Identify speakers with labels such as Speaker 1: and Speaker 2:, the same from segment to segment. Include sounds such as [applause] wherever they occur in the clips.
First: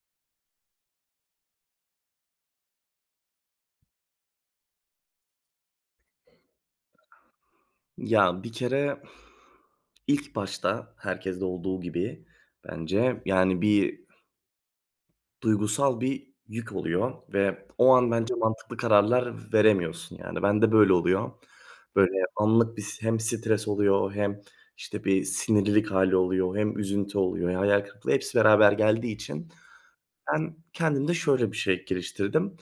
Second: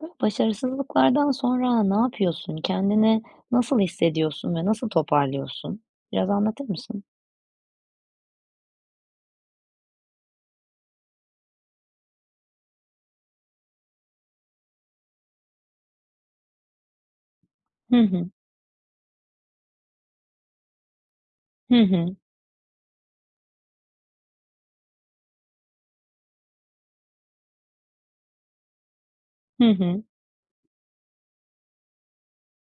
Speaker 1: [unintelligible] Başarısızlıklardan sonra ne yapıyorsun? Kendini nasıl hissediyorsun ve nasıl toparlıyorsun? Biraz anlatır mısın?
Speaker 2: Ya bir kere [exhales] ilk başta herkeste olduğu gibi bence, yani, bir duygusal bir yük oluyor. Ve o
Speaker 1: Hı
Speaker 2: an
Speaker 1: hı.
Speaker 2: bence mantıklı kararlar veremiyorsun. Yani, ben de böyle oluyor.
Speaker 1: Hı
Speaker 2: Böyle
Speaker 1: hı.
Speaker 2: anlık bir s hem stres oluyor hem işte bir sinirlilik hâli oluyor hem üzüntü oluyor. Hayal kırıklığı hepsi beraber geldiği için
Speaker 1: Hı hı.
Speaker 2: ben kendimde şöyle bir şey geliştirdim.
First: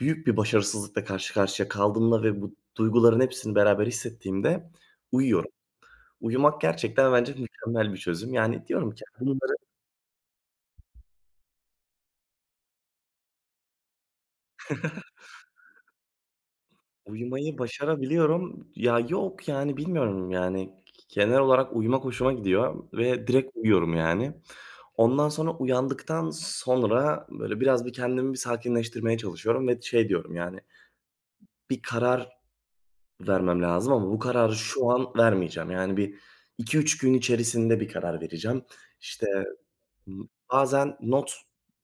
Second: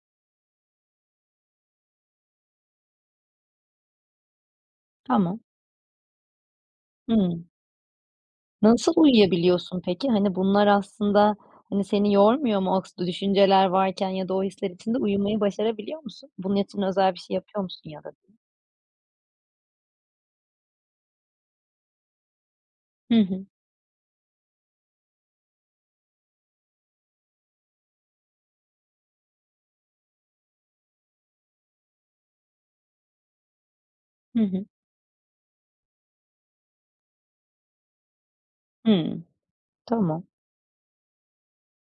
Speaker 2: Büyük bir başarısızlıkla karşı karşıya kaldığımda ve bu duyguların hepsini beraber hissettiğimde
Speaker 1: Tamam.
Speaker 2: uyuyorum. Uyumak gerçekten bence
Speaker 1: Hımm.
Speaker 2: mükemmel bir çözüm. Yani, diyorum
Speaker 1: Nasıl
Speaker 2: ki bunları
Speaker 1: uyuyabiliyorsun, peki? Hani, bunlar aslında, hani, seni yormuyor mu? O [unintelligible] düşünceler varken ya da o hisler içinde
Speaker 2: [chuckles]
Speaker 1: uyumayı başarabiliyor musun? Bunun için özel bir şey
Speaker 2: Uyumayı
Speaker 1: yapıyor musun ya da?
Speaker 2: başarabiliyorum. Ya, yok, yani, bilmiyorum, yani. Genel olarak uyumak hoşuma gidiyor
Speaker 1: Hı
Speaker 2: ve
Speaker 1: hı.
Speaker 2: direkt uyuyorum, yani. Ondan sonra, uyandıktan sonra böyle biraz bir kendimi bir sakinleştirmeye çalışıyorum. Ve şey diyorum, yani, bir karar vermem lazım ama bu
Speaker 1: Hı
Speaker 2: kararı
Speaker 1: hı.
Speaker 2: şu an vermeyeceğim. Yani, 1-2-3 gün içerisinde bir karar vereceğim.
Speaker 1: Hıı,
Speaker 2: İşte
Speaker 1: tamam.
Speaker 2: bazen not,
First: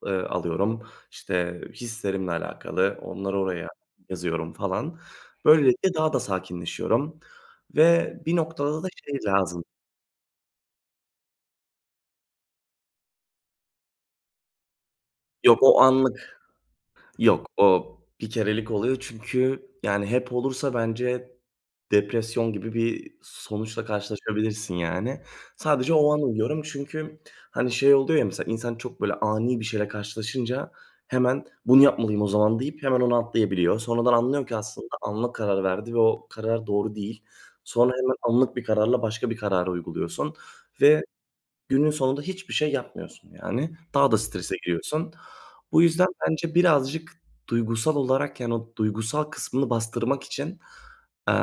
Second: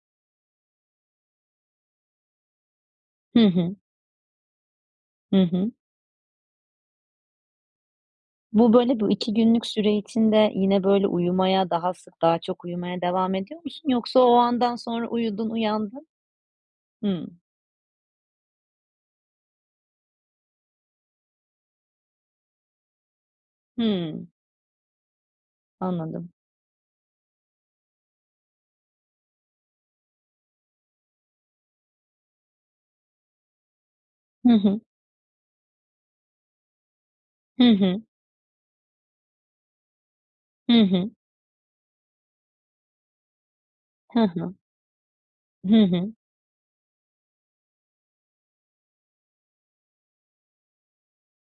Speaker 2: ııı, alıyorum, işte hislerimle alakalı, onları
Speaker 1: Hı
Speaker 2: oraya
Speaker 1: hı.
Speaker 2: yazıyorum falan.
Speaker 1: Hı hı.
Speaker 2: Böylelikle daha da sakinleşiyorum. Ve bir
Speaker 1: Bu
Speaker 2: noktada da
Speaker 1: böyle bu
Speaker 2: şey
Speaker 1: 2
Speaker 2: lazım
Speaker 1: günlük süre içinde yine böyle uyumaya daha sık daha çok uyumaya devam ediyor musun? Yoksa o andan sonra uyudun,
Speaker 2: Yok o
Speaker 1: uyandın.
Speaker 2: anlık.
Speaker 1: Hımm.
Speaker 2: Yok o bir kerelik oluyor. Çünkü, yani, hep olursa bence depresyon gibi bir sonuçla
Speaker 1: Hımm.
Speaker 2: karşılaşabilirsin, yani. Sadece o an
Speaker 1: Anladım.
Speaker 2: uyuyorum çünkü, hani, şey oluyor ya mesela insan çok böyle ani bir şeyle karşılaşınca hemen bunu yapmalıyım o zaman deyip hemen ona atlayabiliyor. Sonradan anlıyor
Speaker 1: Hı
Speaker 2: ki
Speaker 1: hı.
Speaker 2: aslında anlık o kararı verdi ve o karar doğru değil.
Speaker 1: Hı
Speaker 2: Sonra
Speaker 1: hı.
Speaker 2: hemen anlık bir kararla başka bir karar uyguluyorsun
Speaker 1: Hı
Speaker 2: ve
Speaker 1: hı.
Speaker 2: günün sonunda hiçbir şey yapmıyorsun, yani. Daha da
Speaker 1: Hı
Speaker 2: strese
Speaker 1: hı.
Speaker 2: giriyorsun.
Speaker 1: Hı
Speaker 2: Bu yüzden
Speaker 1: hı.
Speaker 2: bence birazcık duygusal olarak, yani, o duygusal kısmını bastırmak için eee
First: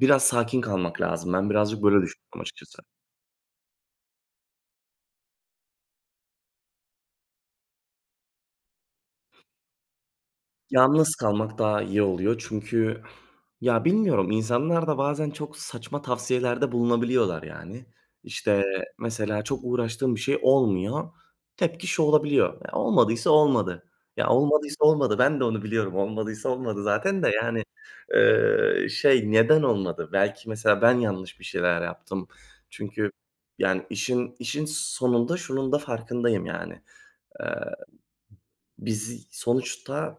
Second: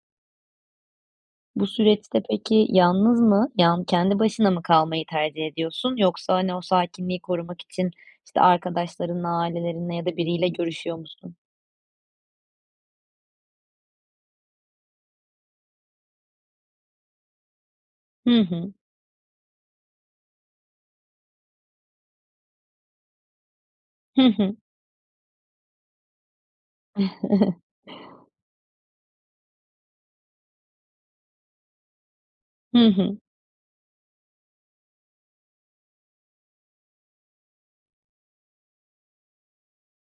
Speaker 2: biraz sakin kalmak lazım. Ben
Speaker 1: Bu
Speaker 2: birazcık böyle
Speaker 1: süreçte
Speaker 2: düşünüyorum
Speaker 1: peki
Speaker 2: açıkçası.
Speaker 1: yalnız mı, yal yani kendi başına mı kalmayı tercih ediyorsun yoksa, hani, o sakinliği korumak için, işte, arkadaşlarınla, ailelerinle ya da biriyle görüşüyor
Speaker 2: Yalnız
Speaker 1: musun?
Speaker 2: kalmak daha iyi oluyor. Çünkü, [exhales] ya, bilmiyorum insanlar da bazen çok saçma tavsiyeler de bulunabiliyorlar, yani.
Speaker 1: Hı
Speaker 2: İşte
Speaker 1: hı.
Speaker 2: mesela çok uğraştığım bir şey olmuyor. Tepki şu olabiliyor. Olmadıysa olmadı.
Speaker 1: Hı
Speaker 2: Ya
Speaker 1: hı.
Speaker 2: olmadıysa olmadı. Ben de onu biliyorum. Olmadıysa olmadı zaten de, yani,
Speaker 1: [giggles]
Speaker 2: ııı, şey neden olmadı? Belki mesela ben yanlış bir şeyler yaptım.
Speaker 1: Hı
Speaker 2: Çünkü
Speaker 1: hı.
Speaker 2: yani işin işin sonunda şunun da farkındayım, yani. Eee biz sonuçta